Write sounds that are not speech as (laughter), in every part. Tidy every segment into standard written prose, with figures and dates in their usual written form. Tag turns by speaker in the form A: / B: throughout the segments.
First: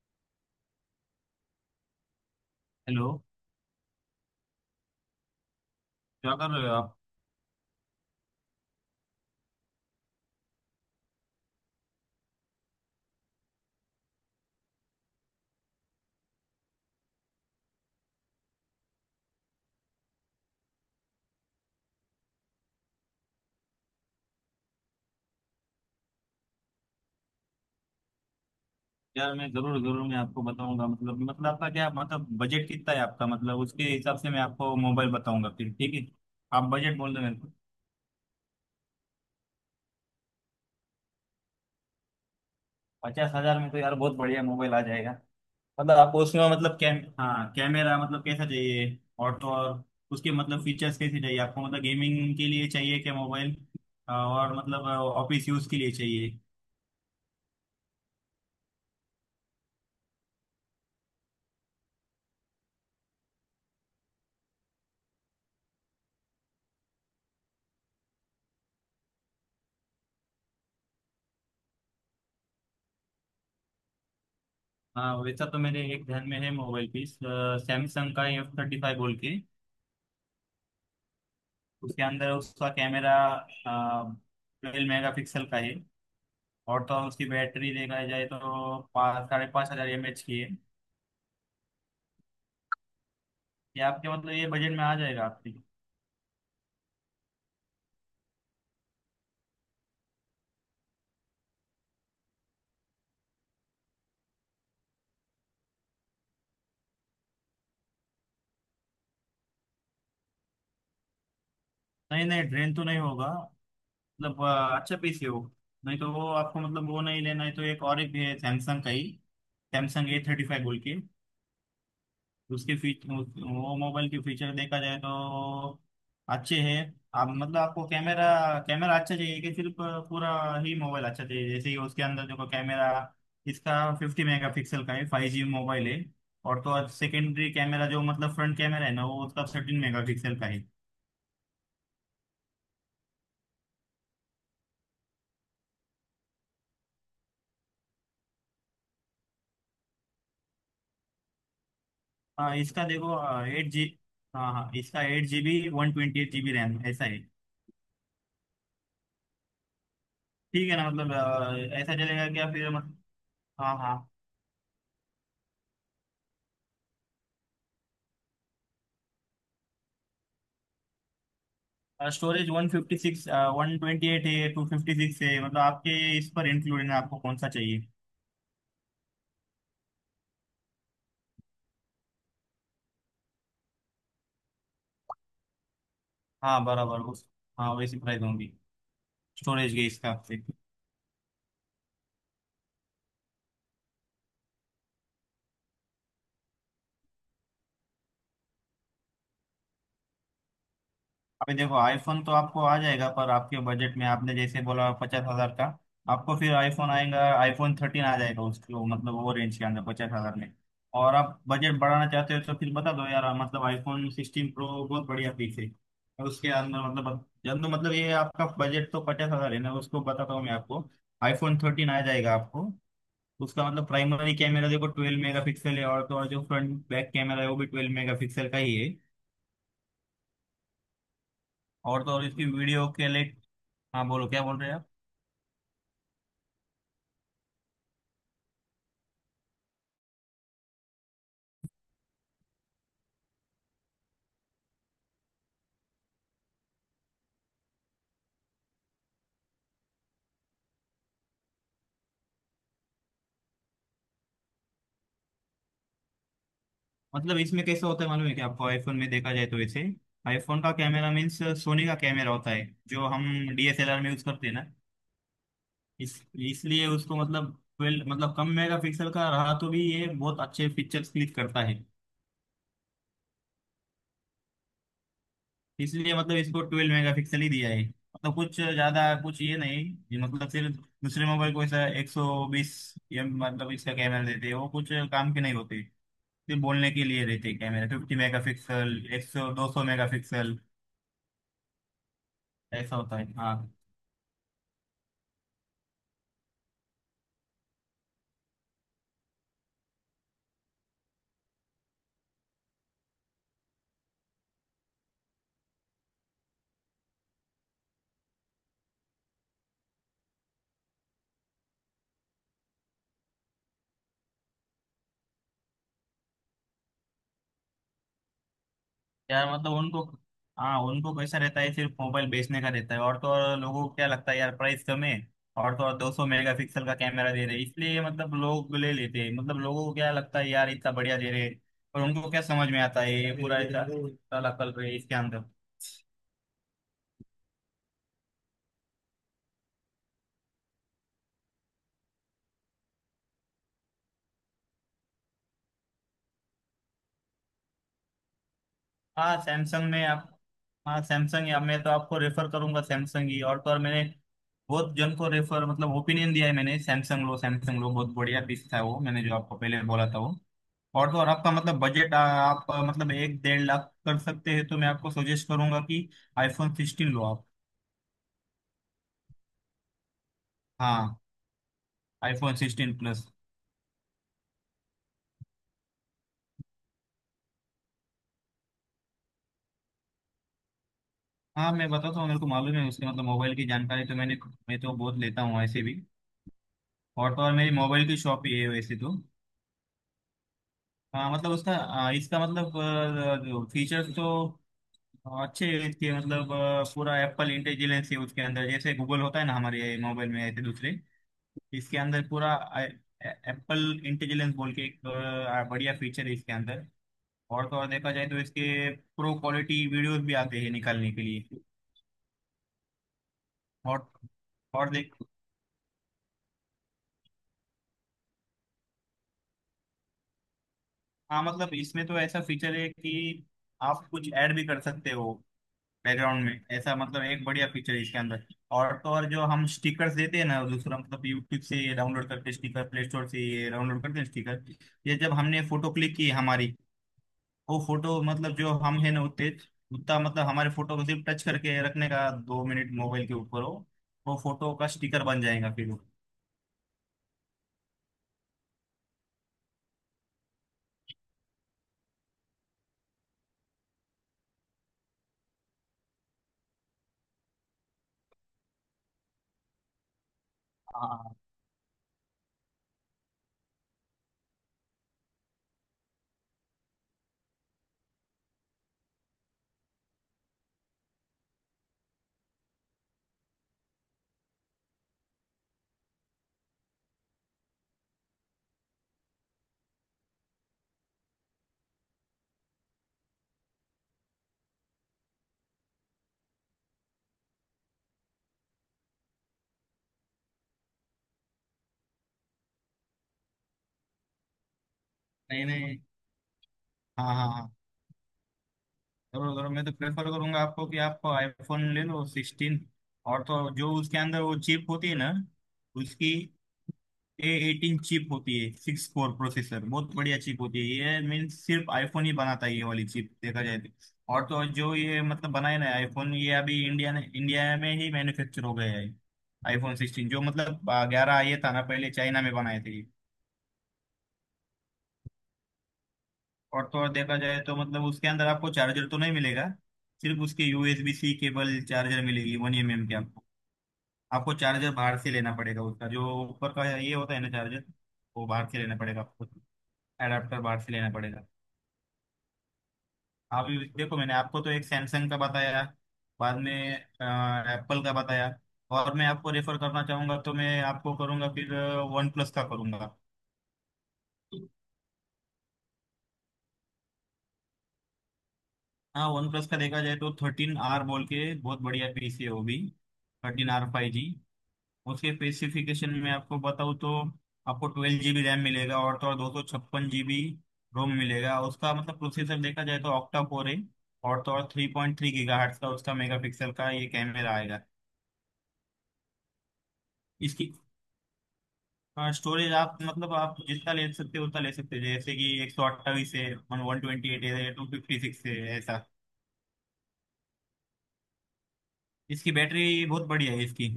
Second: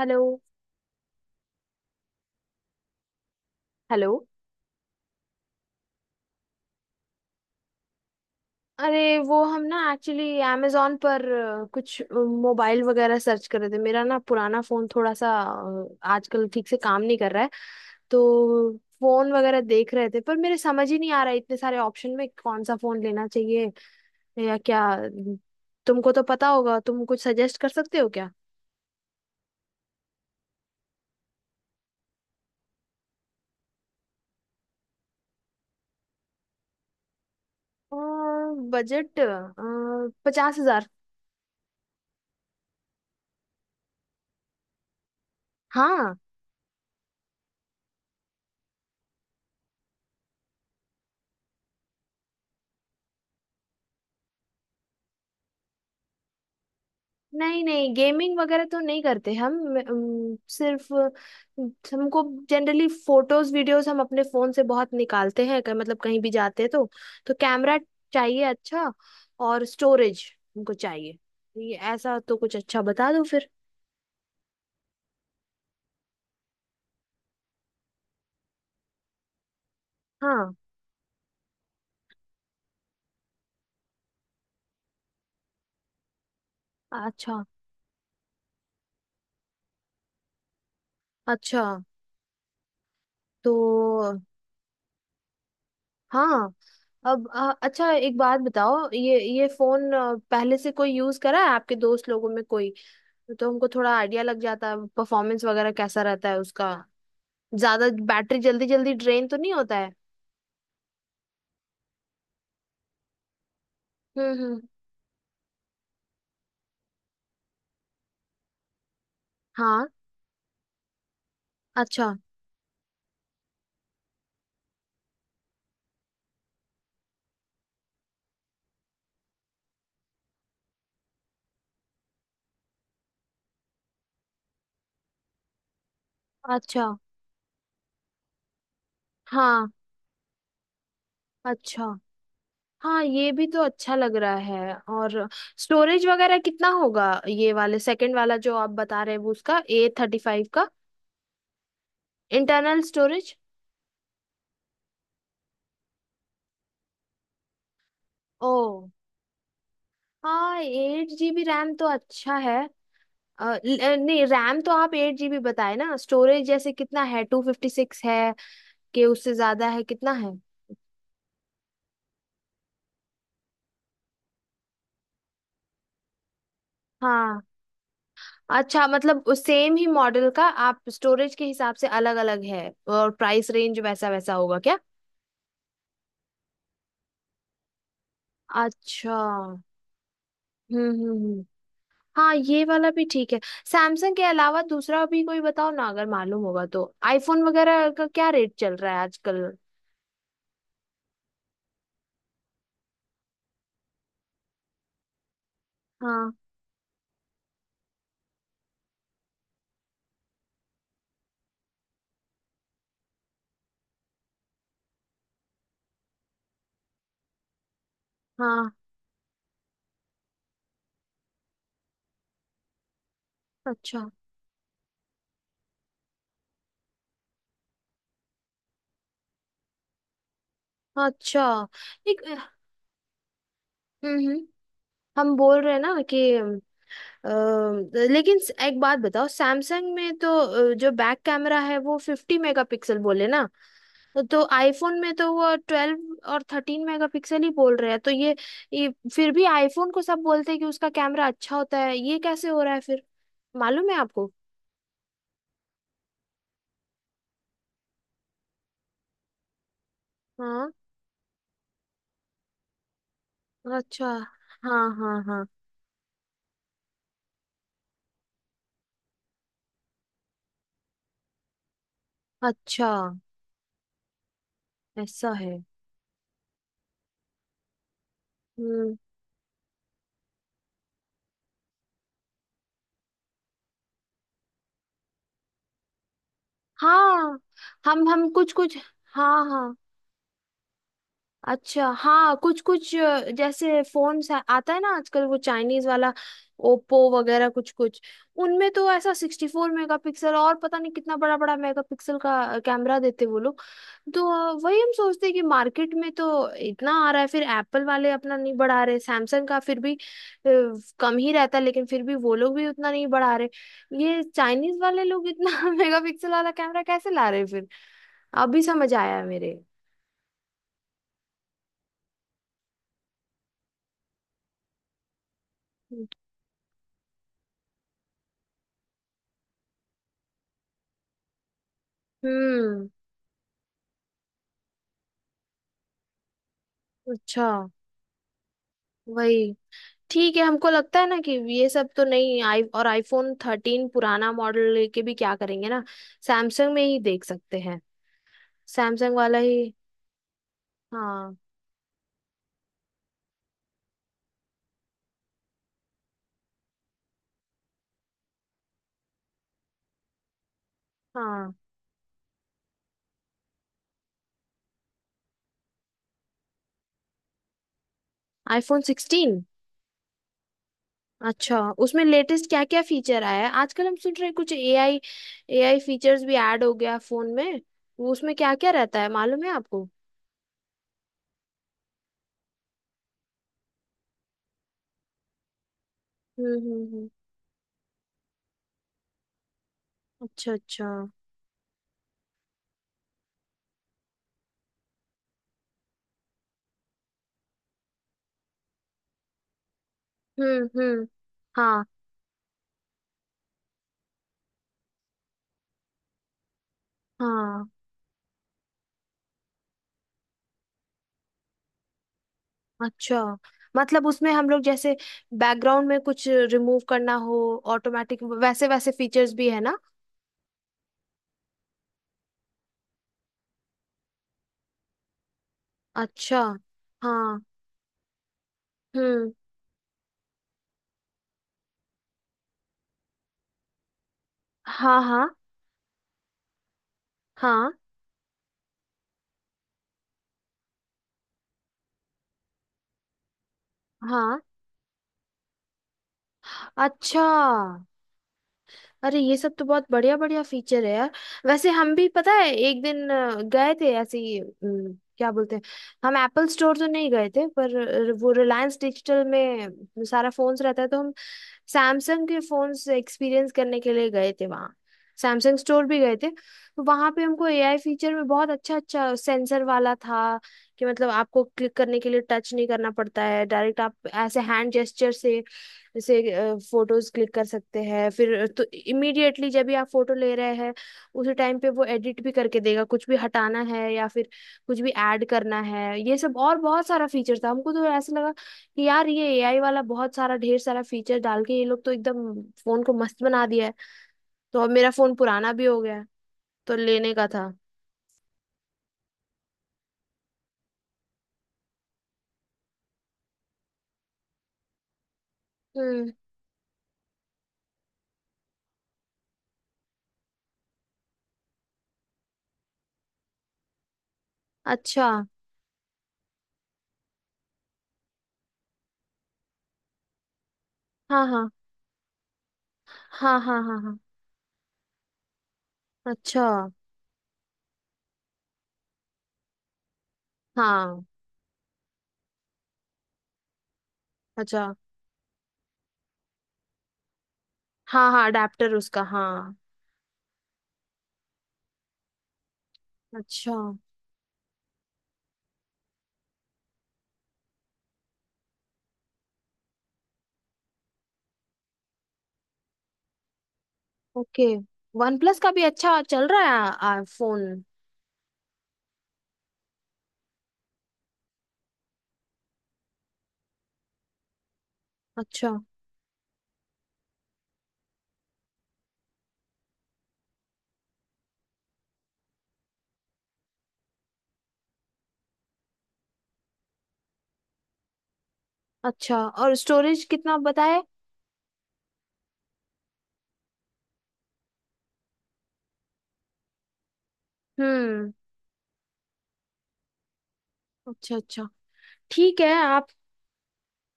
A: Hello
B: hello.
A: Hello.
B: क्या कर रहे हो आप?
A: अरे वो हम ना एक्चुअली amazon पर कुछ मोबाइल वगैरह सर्च कर रहे थे। मेरा ना पुराना फोन थोड़ा सा आजकल ठीक से काम नहीं कर रहा है। तो फोन वगैरह देख रहे थे पर मेरे समझ ही नहीं आ रहा है इतने सारे ऑप्शन में कौन सा फोन लेना चाहिए या क्या। तुमको तो पता होगा, तुम कुछ सजेस्ट कर सकते हो क्या?
B: यार मैं जरूर जरूर मैं आपको बताऊंगा। मतलब आपका क्या मतलब, बजट कितना है आपका? मतलब उसके हिसाब से मैं आपको मोबाइल बताऊंगा फिर, ठीक है? आप बजट बोल दो मेरे को।
A: बजट 50,000।
B: 50,000 में तो यार बहुत बढ़िया मोबाइल आ जाएगा। मतलब
A: हाँ।
B: आपको उसमें मतलब कैम, हाँ, कैमरा मतलब कैसा चाहिए? और तो और उसके मतलब फीचर्स कैसे चाहिए आपको? मतलब गेमिंग के लिए चाहिए क्या मोबाइल, और मतलब ऑफिस यूज के लिए चाहिए?
A: नहीं नहीं गेमिंग वगैरह तो नहीं करते हम। सिर्फ हमको जनरली फोटोज वीडियोस हम अपने फोन से बहुत निकालते हैं, मतलब कहीं भी जाते हैं। तो कैमरा चाहिए अच्छा, और स्टोरेज हमको चाहिए। ये ऐसा तो कुछ अच्छा बता दो फिर।
B: हाँ, वैसा तो मेरे एक ध्यान में है मोबाइल पीस, सैमसंग का एफ थर्टी फाइव बोल के।
A: हाँ,
B: उसके अंदर उसका कैमरा ट्वेल्व मेगा पिक्सल का है। और तो और उसकी
A: अच्छा
B: बैटरी देखा जाए तो पाँच साढ़े पाँच हज़ार एम एच की है।
A: अच्छा,
B: ये आपके
A: तो
B: मतलब ये बजट में आ जाएगा आपकी।
A: हाँ। अब अच्छा एक बात बताओ, ये फोन पहले से कोई यूज करा है आपके दोस्त लोगों में कोई? तो हमको थोड़ा आइडिया लग जाता है परफॉर्मेंस वगैरह कैसा रहता है उसका, ज्यादा बैटरी जल्दी जल्दी ड्रेन तो नहीं होता है।
B: नहीं नहीं, ड्रेन तो नहीं होगा। मतलब
A: हम्म।
B: अच्छा पीस है वो। नहीं तो वो आपको मतलब वो नहीं लेना है तो एक और एक भी है सैमसंग का ही,
A: हाँ,
B: सैमसंग ए थर्टी फाइव बोल के।
A: अच्छा
B: उसके फीच वो मोबाइल के फीचर देखा जाए तो अच्छे हैं। आप मतलब आपको कैमरा, कैमरा अच्छा चाहिए कि सिर्फ पूरा ही मोबाइल अच्छा चाहिए? जैसे ही उसके अंदर जो कैमरा, इसका फिफ्टी मेगापिक्सल का है, फाइव जी मोबाइल है। और तो
A: अच्छा।
B: और सेकेंडरी कैमरा जो मतलब फ्रंट कैमरा है ना, वो उसका
A: हाँ,
B: थर्टीन मेगापिक्सल का है।
A: अच्छा। हाँ, ये भी तो अच्छा लग रहा है। और स्टोरेज वगैरह कितना होगा, ये वाले सेकंड वाला जो आप बता रहे हैं वो उसका A35 का
B: हाँ
A: इंटरनल
B: इसका देखो
A: स्टोरेज?
B: एट जी, हाँ हाँ, इसका eight G B, one twenty eight G B RAM ऐसा है।
A: ओ हाँ,
B: ठीक है ना?
A: एट
B: मतलब
A: जीबी रैम तो
B: ऐसा चलेगा
A: अच्छा
B: क्या
A: है।
B: फिर, मतलब? हाँ हाँ।
A: नहीं रैम तो आप 8 GB बताए ना, स्टोरेज जैसे कितना है, 256 है कि उससे ज्यादा है, कितना है?
B: Storage one fifty six, one twenty eight है, टू फिफ्टी सिक्स है, मतलब आपके इस पर इंक्लूडेड है, आपको कौन
A: हाँ
B: सा चाहिए?
A: अच्छा, मतलब सेम ही मॉडल का आप स्टोरेज के हिसाब से अलग अलग है और प्राइस रेंज वैसा वैसा होगा क्या?
B: हाँ बराबर, उस, हाँ वैसी प्राइस होंगी
A: अच्छा हम्म।
B: स्टोरेज के हिसाब से।
A: हम्म हम्म। हाँ, ये वाला भी ठीक है। सैमसंग के अलावा दूसरा भी कोई बताओ ना, अगर मालूम होगा तो आईफोन वगैरह का क्या रेट चल रहा है आजकल?
B: अभी देखो आईफोन तो आपको आ जाएगा, पर आपके बजट में आपने जैसे बोला 50,000 का,
A: हाँ
B: आपको फिर आईफोन आएगा, आईफोन थर्टीन आ जाएगा उसको, मतलब वो रेंज के अंदर 50,000 में। और आप बजट बढ़ाना चाहते हो तो फिर बता दो यार, मतलब आईफोन सिक्सटीन प्रो बहुत बढ़िया पीस है। और उसके अंदर मतलब, जब मतलब ये आपका
A: हाँ।
B: बजट तो 50,000 है ना, उसको बताता हूँ मैं आपको, आईफोन थर्टीन आ जाएगा आपको। उसका मतलब
A: अच्छा
B: प्राइमरी कैमरा देखो ट्वेल्व मेगा पिक्सल है, और तो और जो फ्रंट बैक कैमरा है वो भी ट्वेल्व मेगा पिक्सल का ही है।
A: अच्छा।
B: और तो
A: एक।
B: और इसकी वीडियो के लिए, हाँ
A: हम्म
B: बोलो, क्या
A: हम्म,
B: बोल रहे हैं आप?
A: हम बोल रहे हैं ना कि अ, लेकिन एक बात बताओ, सैमसंग में तो जो बैक कैमरा है वो 50 मेगापिक्सल बोले ना, तो आईफोन में तो वो 12 और 13 मेगापिक्सल ही बोल रहे हैं। तो ये फिर भी आईफोन को सब बोलते हैं कि उसका कैमरा अच्छा होता है, ये कैसे हो रहा है फिर? मालूम है आपको?
B: मतलब इसमें कैसे होता है मालूम है कि आपको, आईफोन में देखा जाए तो वैसे आईफोन
A: हाँ,
B: का कैमरा मीन्स सोनी का कैमरा होता है, जो हम डीएसएलआर
A: अच्छा।
B: में यूज करते हैं ना।
A: हाँ हाँ हाँ।
B: इस इसलिए उसको मतलब ट्वेल्व, मतलब कम मेगापिक्सल का रहा तो भी ये बहुत अच्छे पिक्चर्स क्लिक करता है।
A: अच्छा, ऐसा है।
B: इसलिए मतलब इसको ट्वेल्व मेगापिक्सल ही दिया है, मतलब कुछ
A: हम्म।
B: ज्यादा कुछ ये नहीं। ये मतलब सिर्फ दूसरे मोबाइल को ऐसा 120 एम मतलब इसका कैमरा देते हैं, वो कुछ काम के नहीं होते, सिर्फ बोलने के लिए
A: हाँ,
B: रहते हैं कैमरा
A: हम
B: फिफ्टी
A: हम कुछ कुछ।
B: मेगापिक्सल, एक
A: हाँ
B: सौ दो
A: हाँ।
B: सौ मेगापिक्सल
A: अच्छा हाँ, कुछ कुछ
B: ऐसा होता है। हाँ,
A: जैसे फोन्स आता है ना आजकल, वो चाइनीज वाला ओप्पो वगैरह कुछ कुछ। उनमें तो ऐसा 64 मेगा पिक्सल और पता नहीं कितना बड़ा बड़ा मेगा पिक्सल का कैमरा देते वो लोग। तो वही हम सोचते हैं कि मार्केट में तो इतना आ रहा है, फिर एप्पल वाले अपना नहीं बढ़ा रहे, सैमसंग का फिर भी कम ही रहता है, लेकिन फिर भी वो लोग भी उतना नहीं बढ़ा रहे, ये चाइनीज वाले लोग इतना (laughs) मेगा पिक्सल वाला कैमरा कैसे ला रहे हैं फिर? अभी समझ आया है
B: यार
A: मेरे।
B: मतलब उनको, हाँ उनको कैसा रहता है, सिर्फ मोबाइल बेचने का रहता है। और तो और लोगों को क्या लगता है यार, प्राइस कम है और तो और 200 मेगापिक्सल का कैमरा दे रहे हैं, इसलिए मतलब लोग ले लेते हैं। मतलब लोगों को क्या लगता है यार, इतना बढ़िया दे रहे हैं, और उनको क्या समझ में
A: हम्म,
B: आता है, ये पूरा इतना इतना नकल रहे इसके अंदर।
A: अच्छा वही। ठीक है, हमको लगता है ना कि ये सब तो नहीं आई, और आईफोन 13 पुराना मॉडल लेके भी क्या करेंगे ना। सैमसंग में ही देख सकते हैं, सैमसंग
B: हाँ
A: वाला ही।
B: सैमसंग में आप, हाँ
A: हाँ
B: सैमसंग, या मैं तो आपको रेफर करूंगा सैमसंग ही। और तो और मैंने बहुत जन को रेफर मतलब ओपिनियन दिया है मैंने, सैमसंग लो सैमसंग लो, बहुत बढ़िया पीस था वो मैंने जो आपको पहले बोला था वो। और तो और आपका
A: हाँ।
B: मतलब बजट आप मतलब एक डेढ़ लाख कर सकते हैं तो मैं आपको सजेस्ट करूंगा कि आईफोन सिक्सटीन लो आप।
A: आईफोन 16?
B: हाँ,
A: अच्छा, उसमें लेटेस्ट
B: आईफोन
A: क्या क्या
B: सिक्सटीन
A: फीचर
B: प्लस।
A: आया है आजकल, हम सुन रहे हैं कुछ एआई। एआई फीचर्स भी ऐड हो गया फोन में, वो उसमें क्या क्या रहता है मालूम है आपको?
B: हाँ मैं बताता हूँ मेरे को मालूम है उसके, मतलब मोबाइल की जानकारी तो मैंने, मैं तो बहुत लेता हूँ ऐसे भी।
A: हम्म।
B: और तो और मेरी मोबाइल की शॉप ही है वैसे तो।
A: अच्छा अच्छा।
B: हाँ मतलब उसका इसका मतलब फीचर्स तो हाँ, अच्छे, इसके मतलब पूरा एप्पल इंटेलिजेंस है उसके अंदर, जैसे गूगल होता है ना हमारे मोबाइल में ऐसे दूसरे।
A: हम्म। हाँ
B: इसके अंदर पूरा एप्पल इंटेलिजेंस बोल के एक बढ़िया फीचर है इसके अंदर।
A: हाँ।
B: और तो और देखा जाए तो इसके प्रो क्वालिटी वीडियोस भी आते हैं निकालने के लिए।
A: अच्छा, मतलब
B: और
A: उसमें हम लोग
B: और
A: जैसे
B: देख,
A: बैकग्राउंड में कुछ रिमूव करना हो ऑटोमेटिक, वैसे वैसे फीचर्स भी है ना?
B: हाँ मतलब इसमें तो ऐसा फीचर है कि आप कुछ ऐड भी कर सकते हो
A: अच्छा।
B: बैकग्राउंड में, ऐसा मतलब
A: हाँ।
B: एक बढ़िया फीचर है इसके अंदर। और तो और
A: हम्म।
B: जो हम स्टिकर्स देते हैं ना दूसरा, मतलब यूट्यूब से ये डाउनलोड करके स्टिकर, प्ले स्टोर से ये डाउनलोड करते हैं स्टिकर,
A: हाँ
B: ये
A: हाँ
B: जब हमने फोटो क्लिक की हमारी,
A: हाँ
B: वो फोटो मतलब जो हम है ना उतने, उतना मतलब हमारे फोटो को सिर्फ टच करके रखने का 2 मिनट मोबाइल के ऊपर हो, वो
A: हाँ।
B: फोटो का स्टिकर बन जाएगा फिर वो।
A: अच्छा। अरे, ये सब तो बहुत बढ़िया बढ़िया फीचर है यार। वैसे हम भी, पता है, एक दिन गए थे ऐसे ही, क्या बोलते हैं, हम एप्पल स्टोर तो नहीं गए थे पर वो रिलायंस डिजिटल में सारा फोन्स रहता है, तो हम
B: हाँ।
A: सैमसंग के फोन्स एक्सपीरियंस करने के लिए गए थे वहाँ, सैमसंग स्टोर भी गए थे। तो वहाँ पे हमको एआई फीचर में बहुत अच्छा अच्छा सेंसर वाला था कि मतलब आपको क्लिक करने के लिए टच नहीं करना पड़ता है, डायरेक्ट आप ऐसे हैंड जेस्चर से जैसे फोटोज क्लिक कर सकते हैं। फिर तो इमीडिएटली जब भी आप फोटो ले रहे हैं उसी टाइम पे वो एडिट भी करके देगा, कुछ भी हटाना है या फिर कुछ भी ऐड करना है, ये सब। और बहुत सारा फीचर था, हमको तो ऐसा लगा कि यार ये एआई वाला बहुत सारा ढेर सारा फीचर डाल के ये लोग तो एकदम फोन को मस्त बना दिया है। तो अब मेरा फोन पुराना
B: नहीं
A: भी हो गया
B: नहीं,
A: है, तो लेने का
B: हाँ
A: था।
B: हाँ हाँ, जरूर जरूर मैं तो प्रेफर करूंगा आपको कि आप आईफोन ले लो सिक्सटीन। और तो जो उसके अंदर वो चिप होती है ना
A: हम्म,
B: उसकी, ए एटीन चिप होती है, सिक्स कोर प्रोसेसर, बहुत बढ़िया चिप होती है। ये मीन्स सिर्फ आईफोन ही बनाता है ये वाली चिप देखा जाए तो। और तो और जो
A: अच्छा।
B: ये मतलब बनाए ना आईफोन, ये अभी इंडिया ने इंडिया में ही मैन्युफैक्चर हो गया है, आईफोन सिक्सटीन जो, मतलब
A: हाँ
B: 11
A: हाँ
B: ये था ना पहले चाइना में बनाए थे ये।
A: हाँ हाँ हाँ हाँ। अच्छा।
B: और तो और देखा जाए तो मतलब उसके अंदर आपको चार्जर तो नहीं मिलेगा, सिर्फ उसके
A: हाँ।
B: यूएसबी सी केबल चार्जर मिलेगी वन एम एम के आपको। आपको
A: अच्छा।
B: चार्जर बाहर से लेना पड़ेगा, उसका जो ऊपर का ये होता है ना चार्जर,
A: हाँ हाँ,
B: वो बाहर
A: अडेप्टर
B: से लेना
A: उसका,
B: पड़ेगा आपको,
A: हाँ।
B: एडाप्टर बाहर से लेना पड़ेगा।
A: अच्छा।
B: अभी देखो मैंने आपको तो एक सैमसंग का बताया, बाद में एप्पल का बताया, और मैं आपको रेफर करना चाहूंगा तो मैं आपको करूंगा फिर वन प्लस का करूंगा।
A: ओके। वन प्लस का भी अच्छा चल रहा है आ, आ, फोन?
B: हाँ वन प्लस का देखा जाए तो थर्टीन आर बोल के बहुत बढ़िया पीसी है वो भी, थर्टीन आर फाइव जी। उसके
A: अच्छा,
B: स्पेसिफिकेशन में आपको बताऊँ तो आपको ट्वेल्व जीबी रैम मिलेगा, और तो और 256 जीबी रोम मिलेगा, उसका मतलब प्रोसेसर देखा जाए तो ऑक्टा कोर है, और तो और थ्री पॉइंट थ्री गीगा का उसका मेगापिक्सल का ये कैमरा आएगा।
A: अच्छा और स्टोरेज कितना
B: इसकी
A: बताए?
B: हाँ स्टोरेज आप मतलब आप जितना ले सकते हो उतना ले सकते हो, जैसे कि 128 है, वन ट्वेंटी एट है, टू
A: हम्म।
B: फिफ्टी सिक्स है ऐसा।
A: अच्छा अच्छा। ठीक
B: इसकी
A: है आप।
B: बैटरी बहुत बढ़िया है इसकी,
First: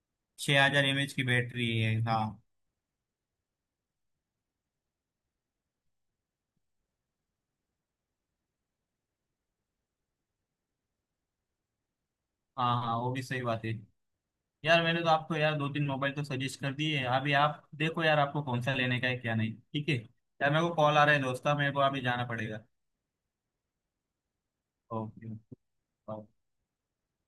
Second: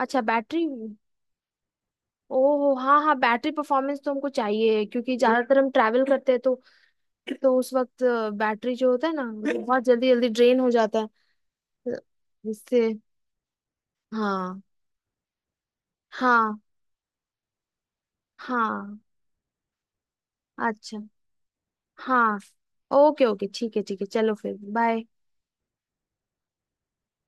A: अच्छा
B: छः
A: बैटरी।
B: हजार एम एच की बैटरी है हाँ।
A: ओह हाँ हाँ, बैटरी परफॉर्मेंस तो हमको चाहिए, क्योंकि ज्यादातर हम ट्रैवल करते हैं, तो उस वक्त बैटरी जो होता है ना वो (laughs) बहुत जल्दी जल्दी ड्रेन हो जाता है,
B: हाँ
A: जिससे।
B: हाँ वो भी सही बात है।
A: हाँ।
B: यार मैंने तो आपको यार दो तीन मोबाइल तो
A: हाँ
B: सजेस्ट कर दिए हैं, अभी आप देखो यार आपको कौन सा
A: हाँ।
B: लेने का है क्या नहीं, ठीक है यार, मेरे को कॉल
A: अच्छा
B: आ रहा है दोस्ता, मेरे को अभी जाना
A: हाँ।
B: पड़ेगा।
A: ओके ओके, ठीक है ठीक है, चलो फिर बाय।
B: ओके।